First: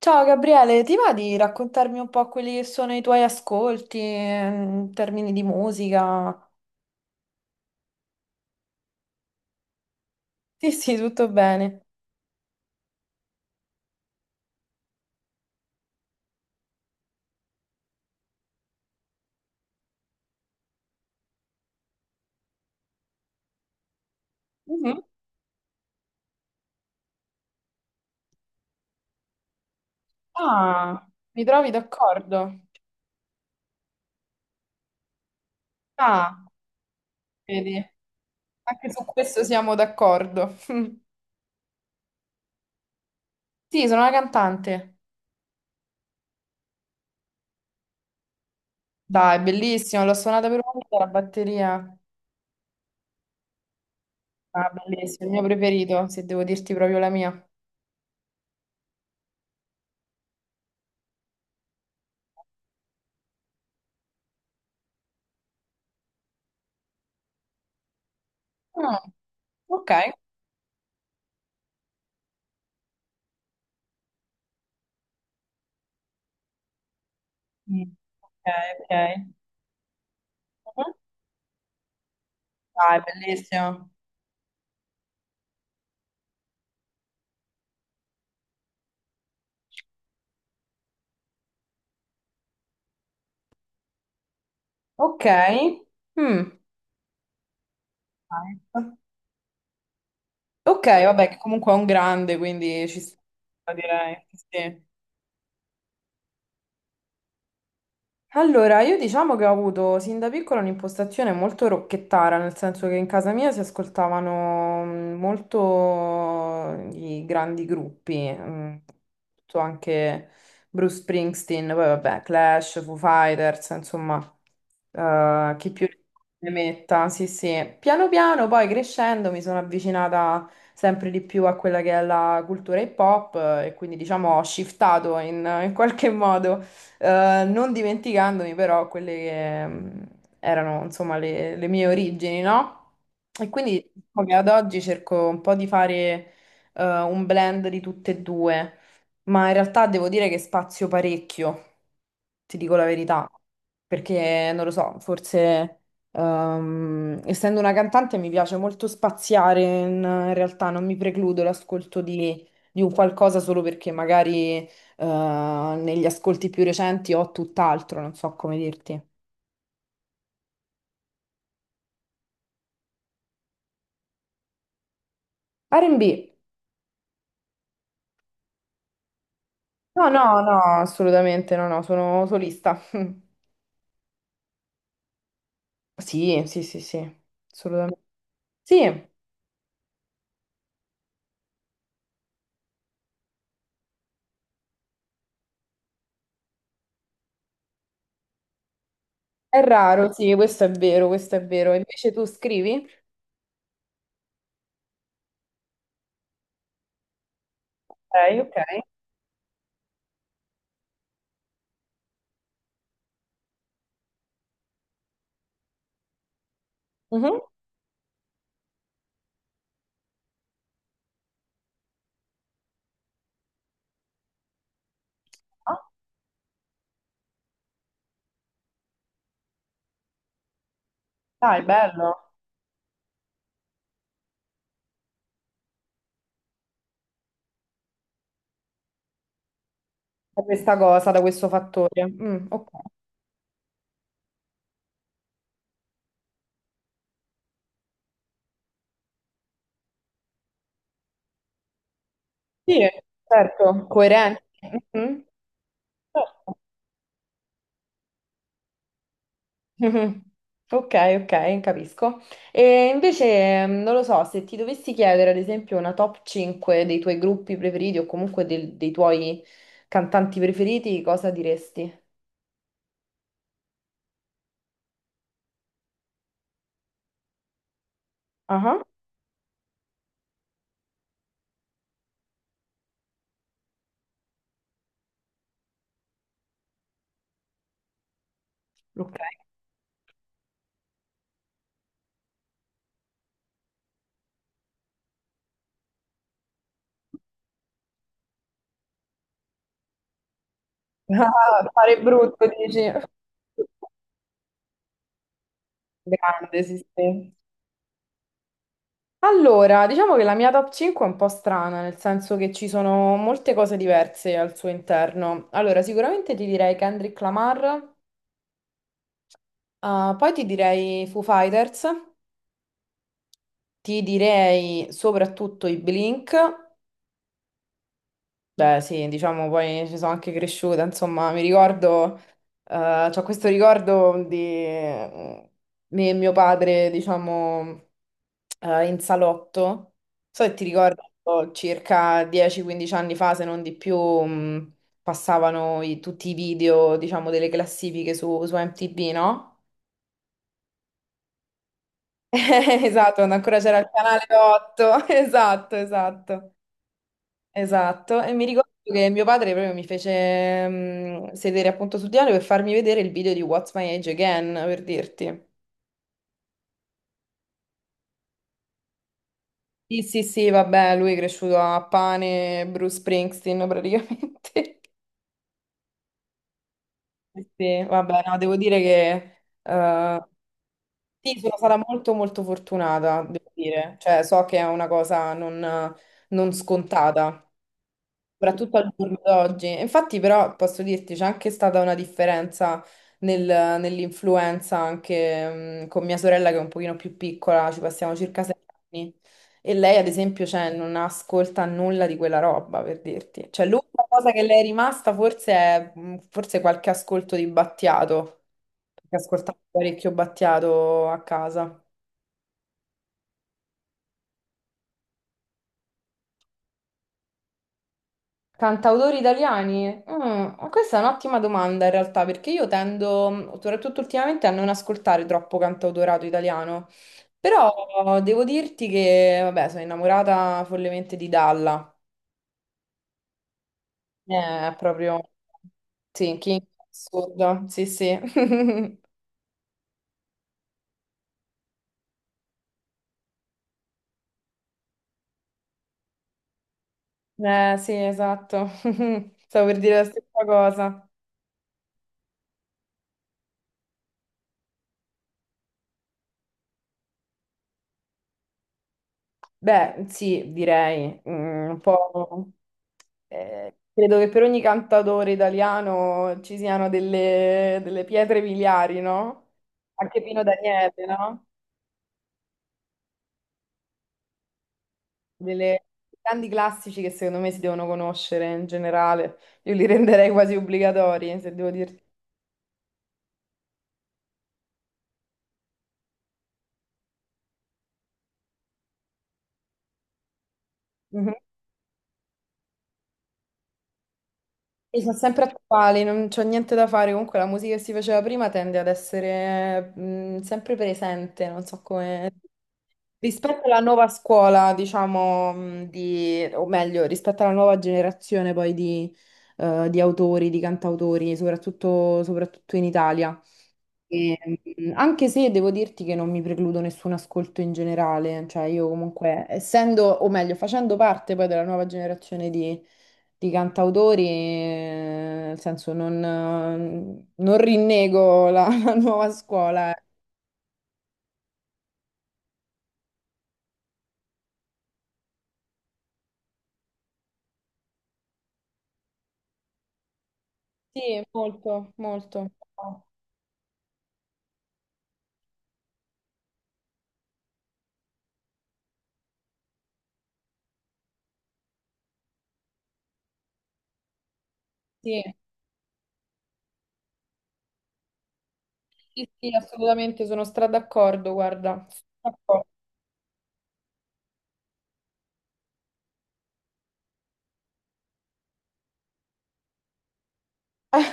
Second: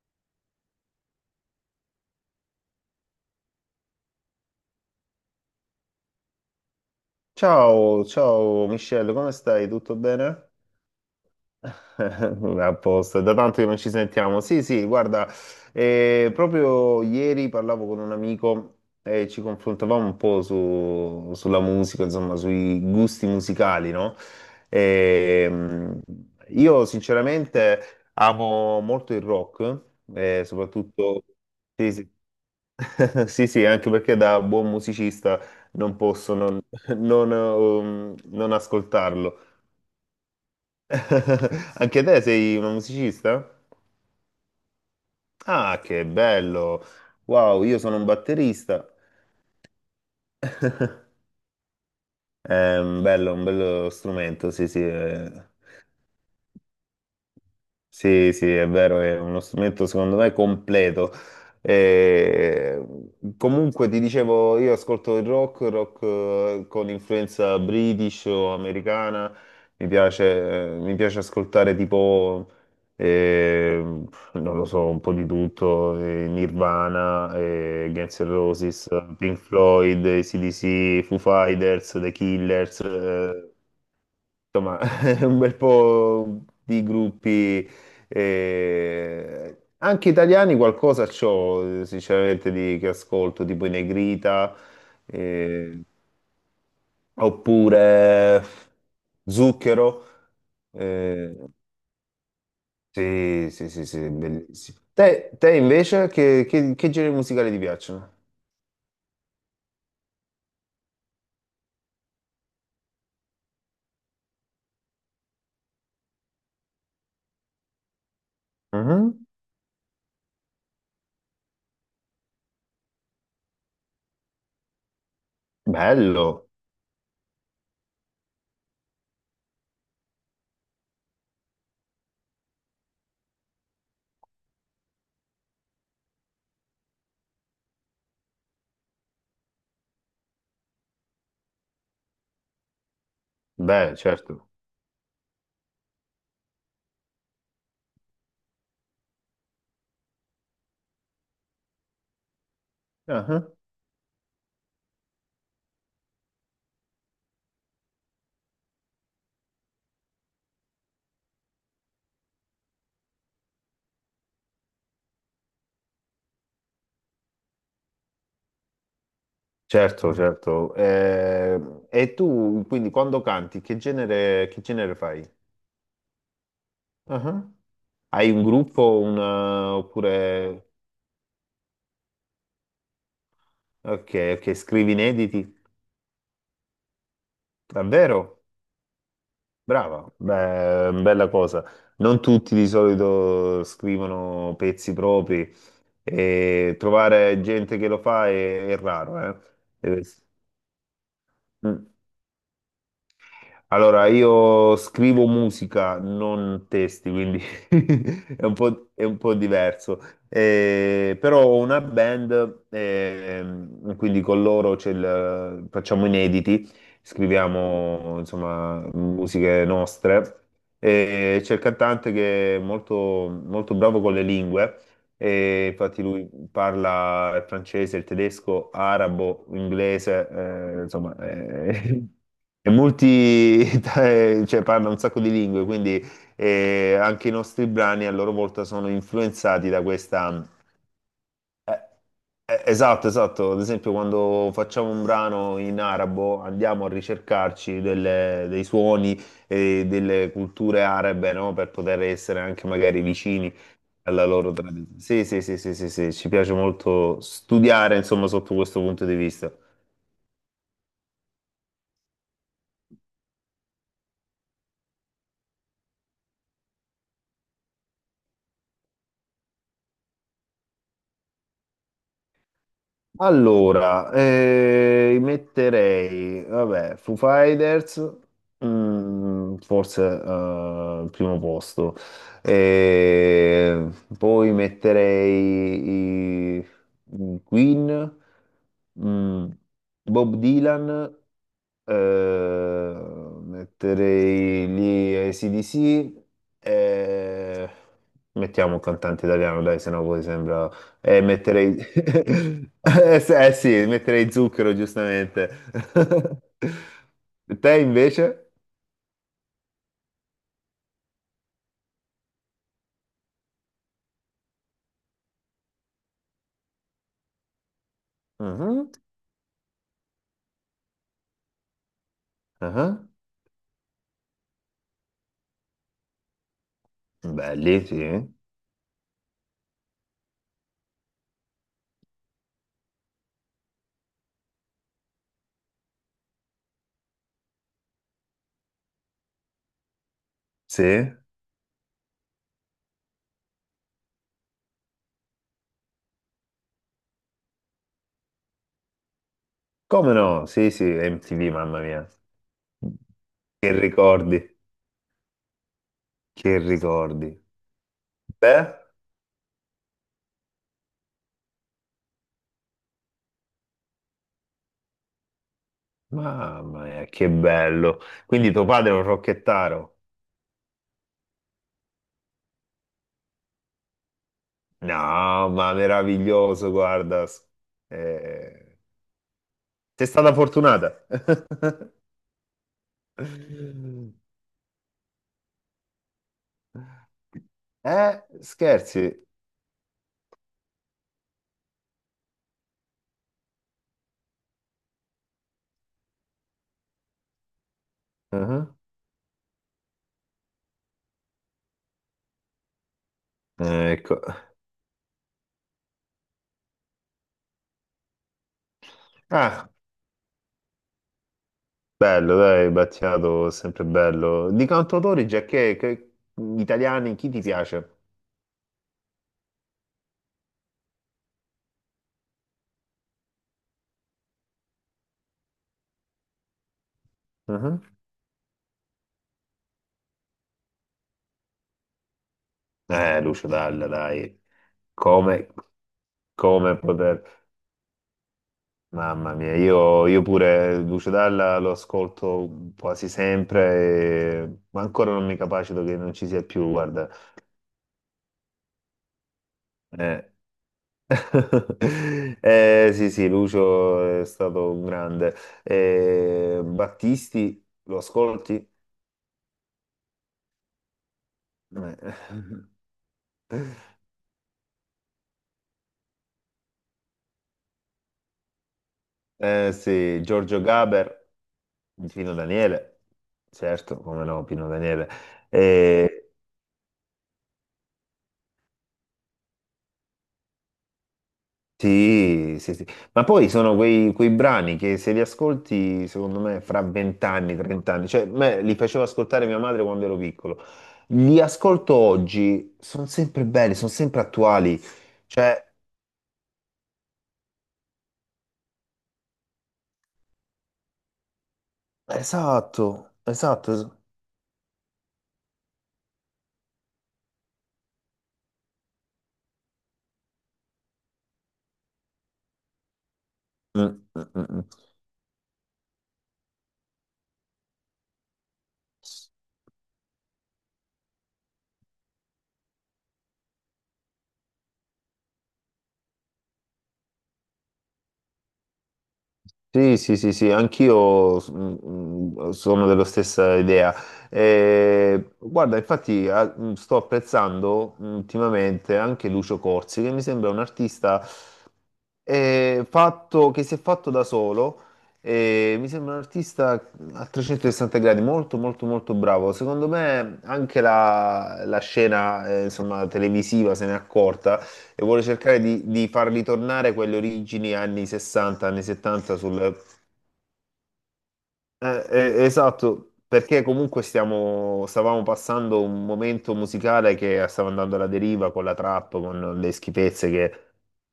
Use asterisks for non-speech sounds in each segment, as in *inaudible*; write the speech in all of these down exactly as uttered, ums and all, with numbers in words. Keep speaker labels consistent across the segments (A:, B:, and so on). A: Ciao Gabriele, ti va di raccontarmi un po' quelli che sono i tuoi ascolti eh, in termini di musica?
B: Ciao, ciao Michelle, come stai? Tutto bene?
A: Sì, sì, tutto bene.
B: A posto, è da tanto che non ci sentiamo. Sì, sì, guarda, eh, proprio ieri parlavo con un amico e ci confrontavamo un po' su- sulla musica, insomma, sui gusti musicali, no?
A: Mhm.
B: E, mh, io sinceramente amo molto il rock, eh,
A: Ah,
B: soprattutto...
A: mi trovi
B: Sì, sì.
A: d'accordo?
B: *laughs* Sì, sì, anche perché da buon musicista non posso
A: Ah,
B: non, *laughs* non,
A: vedi,
B: um, non
A: anche su questo
B: ascoltarlo.
A: siamo d'accordo.
B: *laughs* Anche te sei un musicista?
A: Sì, sono una cantante.
B: Ah, che bello! Wow, io sono un batterista.
A: Dai, bellissimo, l'ho suonata per una volta la batteria.
B: È un bello, un bello strumento, sì,
A: Ah,
B: sì.
A: bellissimo, il mio
B: eh.
A: preferito, se devo dirti proprio la mia.
B: Sì, sì, è vero, è uno strumento secondo me completo. Eh, Comunque ti dicevo, io ascolto il rock, rock eh, con influenza british o
A: Ah,
B: americana, mi
A: ok.
B: piace, eh, mi piace ascoltare tipo, eh, non lo so, un po' di tutto, eh, Nirvana, eh,
A: Mm,
B: Guns N'
A: ok,
B: Roses,
A: ok.
B: Pink Floyd,
A: Mhm.
B: A C/D C, Foo Fighters, The Killers,
A: Dai,
B: eh,
A: bellissimo.
B: insomma, *laughs* un bel po' di gruppi, eh, anche italiani qualcosa c'ho, eh, sinceramente, di, che ascolto, tipo i Negrita,
A: Ok.
B: eh,
A: Mm. Ah,
B: oppure
A: ecco.
B: Zucchero.
A: Ok, vabbè, che
B: eh,
A: comunque è un grande, quindi ci
B: sì, sì,
A: sta,
B: sì, sì,
A: direi.
B: bellissimo.
A: Sì.
B: Te, te invece, che, che, che generi musicali ti piacciono?
A: Allora, io diciamo che ho avuto sin da piccola un'impostazione molto rocchettara, nel senso che in casa mia si ascoltavano mm, molto i grandi gruppi, mm,
B: Mhm.
A: tutto anche Bruce Springsteen, poi vabbè, Clash, Foo Fighters, insomma, eh, chi più ne
B: Bello,
A: metta, sì, sì. Piano piano, poi crescendo, mi sono avvicinata sempre di più a quella che è la cultura hip hop, eh, e quindi diciamo ho shiftato in in qualche modo, eh, non dimenticandomi però quelle che mm, erano insomma le, le mie origini, no? E quindi
B: beh,
A: diciamo che ad
B: certo.
A: oggi cerco un po' di fare eh, un blend di tutte e due, ma in realtà devo dire che spazio parecchio, ti dico la verità, perché non lo so, forse ehm, essendo una cantante mi piace molto spaziare; in, in realtà non mi precludo l'ascolto di di un qualcosa solo perché magari eh, negli ascolti più recenti ho tutt'altro, non so come dirti.
B: Certo, certo. Eh, e tu, quindi, quando canti, che genere, che genere fai?
A: R and B?
B: Ah. Hai un gruppo, un, eh,
A: No, no, no,
B: oppure...
A: assolutamente no, no, sono solista. *laughs*
B: Ok, ok, scrivi inediti?
A: Sì, sì, sì, sì, assolutamente.
B: Davvero?
A: Sì, è
B: Brava, beh, bella cosa. Non tutti di solito scrivono pezzi propri e trovare gente che lo fa è, è raro, eh? Deve-
A: raro, sì, questo è vero, questo è vero.
B: Mm.
A: Invece tu scrivi?
B: Allora, io scrivo musica, non testi, quindi
A: Ok,
B: *laughs* è
A: ok.
B: un po', è un po' diverso. Eh, però ho una band, ehm, quindi con loro c'è il- facciamo inediti,
A: Mhm.
B: scriviamo insomma musiche nostre. E c'è il cantante che è molto, molto bravo con le lingue e
A: Ah,
B: infatti lui parla il francese, il tedesco, arabo, inglese, eh, insomma,
A: dai,
B: eh,
A: bello.
B: *laughs* è multi, *laughs* cioè parla un sacco di lingue, quindi eh, anche i nostri brani a loro volta sono influenzati da
A: Da
B: questa...
A: questa cosa, da questo
B: eh,
A: fattore. Mm,
B: eh,
A: ok.
B: Esatto, esatto. Ad esempio, quando facciamo un brano in arabo, andiamo a ricercarci delle- dei suoni e delle culture arabe, no? Per poter essere anche
A: Sì,
B: magari vicini
A: certo,
B: alla
A: coerente.
B: loro tradizione.
A: Mhm.
B: Sì, sì, sì, sì, sì, sì, ci piace
A: Certo.
B: molto studiare, insomma, sotto questo punto di vista.
A: Mhm. Ok, ok, capisco. E invece mm, non lo so, se ti dovessi chiedere ad esempio una top cinque dei tuoi gruppi preferiti o comunque del- dei tuoi cantanti preferiti, cosa diresti?
B: Allora, eh, metterei, vabbè, Foo Fighters,
A: Ah,
B: mm, forse eh, al primo posto. Eh, Poi metterei i, i Queen,
A: ok.
B: mm, Bob Dylan, eh, metterei lì A C/D C, eh, mettiamo un cantante italiano, dai, se no poi sembra
A: *laughs*
B: e
A: Ah,
B: metterei...
A: fare brutto,
B: *laughs*
A: dici.
B: Eh sì, eh sì, metterei Zucchero, giustamente. *laughs*
A: Grande, sì, sì.
B: Te invece?
A: Allora, diciamo che la mia top cinque è un po' strana, nel senso che ci sono molte cose diverse al suo interno. Allora, sicuramente ti direi Kendrick Lamar,
B: Mhm,
A: ah, poi ti direi Foo Fighters.
B: mhm.
A: Ti direi soprattutto i Blink,
B: Belli, sì.
A: beh sì, diciamo poi ci sono anche cresciuta, insomma mi ricordo, eh, c'ho questo ricordo di eh, me e mio padre, diciamo, eh, in salotto, so che ti
B: Sì?
A: ricordo circa dieci quindici anni fa, se non di più, mh, passavano i- tutti i video, diciamo, delle classifiche su, su M T V, no?
B: Come no? Sì, sì, M T V, mamma mia.
A: *laughs* Esatto, quando ancora c'era
B: Che
A: il canale
B: ricordi,
A: otto, *laughs* esatto, esatto.
B: che ricordi.
A: Esatto, e mi
B: Beh,
A: ricordo che mio padre proprio mi fece mm, sedere appunto sul divano per farmi vedere il video di What's My Age Again, per dirti.
B: mamma mia, che bello. Quindi tuo padre è un rocchettaro?
A: Sì, sì, sì, vabbè, lui è cresciuto a pane, Bruce Springsteen praticamente. *laughs*
B: No, ma meraviglioso, guarda.
A: Sì, sì, vabbè, no, devo
B: Eh,
A: dire che
B: sei
A: eh,
B: stata fortunata.
A: sì, sono stata molto molto fortunata, devo dire. Cioè,
B: *laughs*
A: so che è una cosa non non scontata.
B: Eh,
A: Soprattutto al
B: scherzi.
A: giorno d'oggi. Infatti, però, posso dirti, c'è anche stata una differenza nel- nell'influenza anche, mh, con mia sorella che è un pochino più piccola, ci passiamo circa sei
B: Mhm.
A: anni. E lei, ad esempio, cioè, non ascolta nulla di quella roba, per dirti. Cioè,
B: Eh,
A: l'unica
B: ecco.
A: cosa che le è rimasta forse è, mh, forse qualche ascolto di Battiato, perché ascoltava
B: Ah,
A: parecchio Battiato a casa.
B: bello, dai, Battiato, sempre bello. Di cantautori, già che, che- italiani, chi ti piace?
A: Cantautori italiani? Mm, ma questa è un'ottima domanda in realtà, perché io tendo, soprattutto ultimamente, a non ascoltare troppo cantautorato italiano.
B: Mhm.
A: Però devo dirti che, vabbè, sono innamorata follemente di Dalla.
B: Eh, Lucio Dalla, dai.
A: Eh, È proprio...
B: Come,
A: Sì, King
B: come poter...
A: assurdo. Sì, sì. *laughs*
B: Mamma mia, io, io pure Lucio Dalla lo ascolto quasi sempre, e- ma ancora non mi capacito che non ci sia più, guarda.
A: Eh, sì, esatto. *laughs* Stavo per dire la
B: Eh,
A: stessa cosa.
B: *laughs* Eh, sì, sì, Lucio è stato un grande. Eh, Battisti, lo ascolti?
A: Beh, sì, direi, mm, un po'.
B: Eh,
A: Eh, credo che per ogni cantautore italiano ci siano delle, delle pietre miliari,
B: *laughs*
A: no?
B: eh, sì,
A: Anche Pino
B: Giorgio
A: Daniele,
B: Gaber,
A: no?
B: Pino Daniele, certo, come no, Pino Daniele.
A: Delle
B: Eh,
A: grandi classici che secondo me si devono conoscere in generale. Io li *laughs* renderei quasi obbligatori, se devo dirti.
B: sì, sì, sì. Ma poi sono quei, quei brani che se li ascolti, secondo me, fra venti anni, trenta anni, cioè, me li facevo ascoltare mia madre quando ero piccolo. Li ascolto oggi, sono sempre belli, sono sempre attuali.
A: E sono sempre
B: Cioè,
A: attuali, non c'ho niente da fare. Comunque la musica che si faceva prima tende ad essere, mh, sempre presente, non so come.
B: Esatto,
A: Rispetto
B: esatto.
A: alla
B: es-
A: nuova scuola, diciamo, mh, di... o meglio, rispetto alla nuova generazione poi di, eh, di autori, di cantautori, soprattutto, soprattutto in Italia.
B: Mm, mm,
A: E,
B: mm, mm.
A: mm, anche se devo dirti che non mi precludo nessun ascolto in generale, cioè io comunque, essendo, o meglio, facendo parte poi della nuova generazione di, di cantautori, eh, nel senso non, eh, non rinnego la, *laughs* la nuova scuola.
B: Sì,
A: eh.
B: sì, sì, sì, anch'io s- mm, mm, sono della stessa idea. Eh, guarda, infatti a- mm, sto apprezzando mm, ultimamente anche Lucio Corsi, che mi sembra un
A: Sì,
B: artista
A: molto, molto.
B: eh, fatto- che si è fatto da solo. E mi sembra un artista a trecentosessanta gradi, molto, molto, molto bravo. Secondo me anche la, la scena, eh, insomma, televisiva se n'è accorta e
A: Sì,
B: vuole cercare di, di far ritornare quelle origini anni sessanta, anni
A: sì,
B: settanta
A: sì,
B: sul...
A: assolutamente sono stra d'accordo, guarda. Sono
B: Eh, eh,
A: d'accordo.
B: esatto, perché comunque stiamo, stavamo passando un momento musicale che stava andando alla deriva con la trap, con le schifezze che,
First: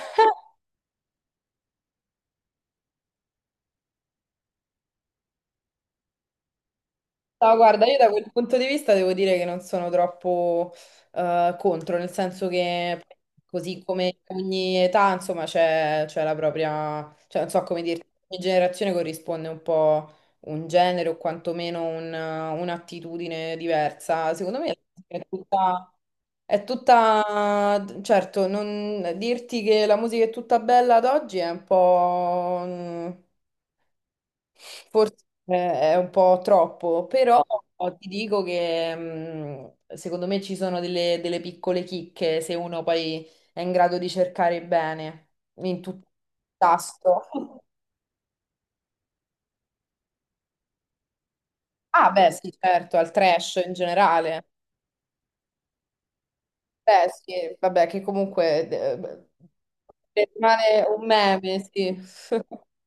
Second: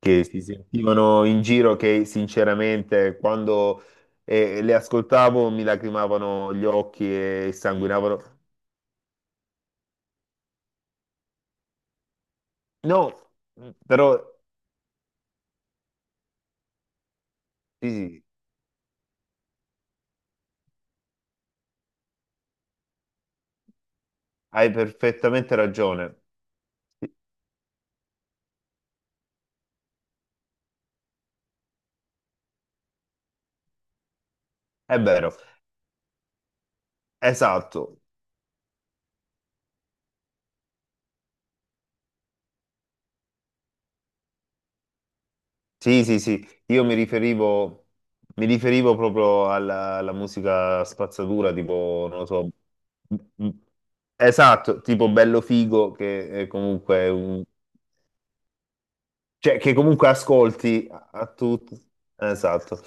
B: che si sentivano in giro, che sinceramente quando eh, le ascoltavo mi lacrimavano gli occhi e
A: No, guarda, io da quel
B: sanguinavano.
A: punto di vista devo dire che non sono troppo eh, contro, nel senso
B: No,
A: che così
B: però
A: come ogni età, insomma, c'è c'è la propria, cioè non so come
B: sì,
A: dirti,
B: sì,
A: ogni generazione corrisponde un po' un genere o quantomeno un- un'attitudine diversa. Secondo
B: hai
A: me è
B: perfettamente
A: tutta...
B: ragione.
A: È tutta, certo, non dirti che la musica è tutta bella ad oggi è un po'... mm,
B: È
A: Forse
B: vero,
A: eh, è un po' troppo, però
B: esatto.
A: ti dico che, mh, secondo me ci sono delle, delle piccole chicche se uno poi è in grado di cercare bene in tutto
B: Sì, sì, sì,
A: il
B: io mi
A: tasto. *laughs*
B: riferivo, mi riferivo proprio alla, alla musica spazzatura, tipo,
A: Ah,
B: non lo
A: beh,
B: so,
A: sì, certo, al
B: m-
A: trash in generale.
B: esatto, tipo Bello Figo, che è
A: Beh,
B: comunque
A: sì,
B: un...
A: vabbè, che comunque eh,
B: cioè, che comunque
A: beh, rimane
B: ascolti
A: un
B: a, a
A: meme,
B: tutti.
A: sì. *laughs*
B: Esatto.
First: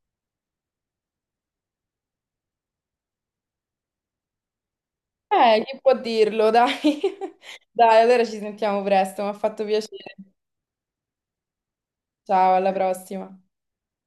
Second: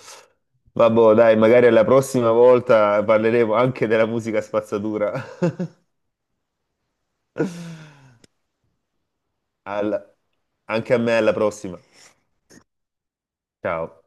B: Vabbè, dai, magari alla prossima volta parleremo anche della musica spazzatura.
A: Eh, chi
B: *laughs*
A: può dirlo, dai. *laughs* Dai, allora ci sentiamo presto, mi ha fatto
B: Alla-
A: piacere.
B: Anche a me, alla prossima.
A: Ciao, alla prossima.
B: Ciao.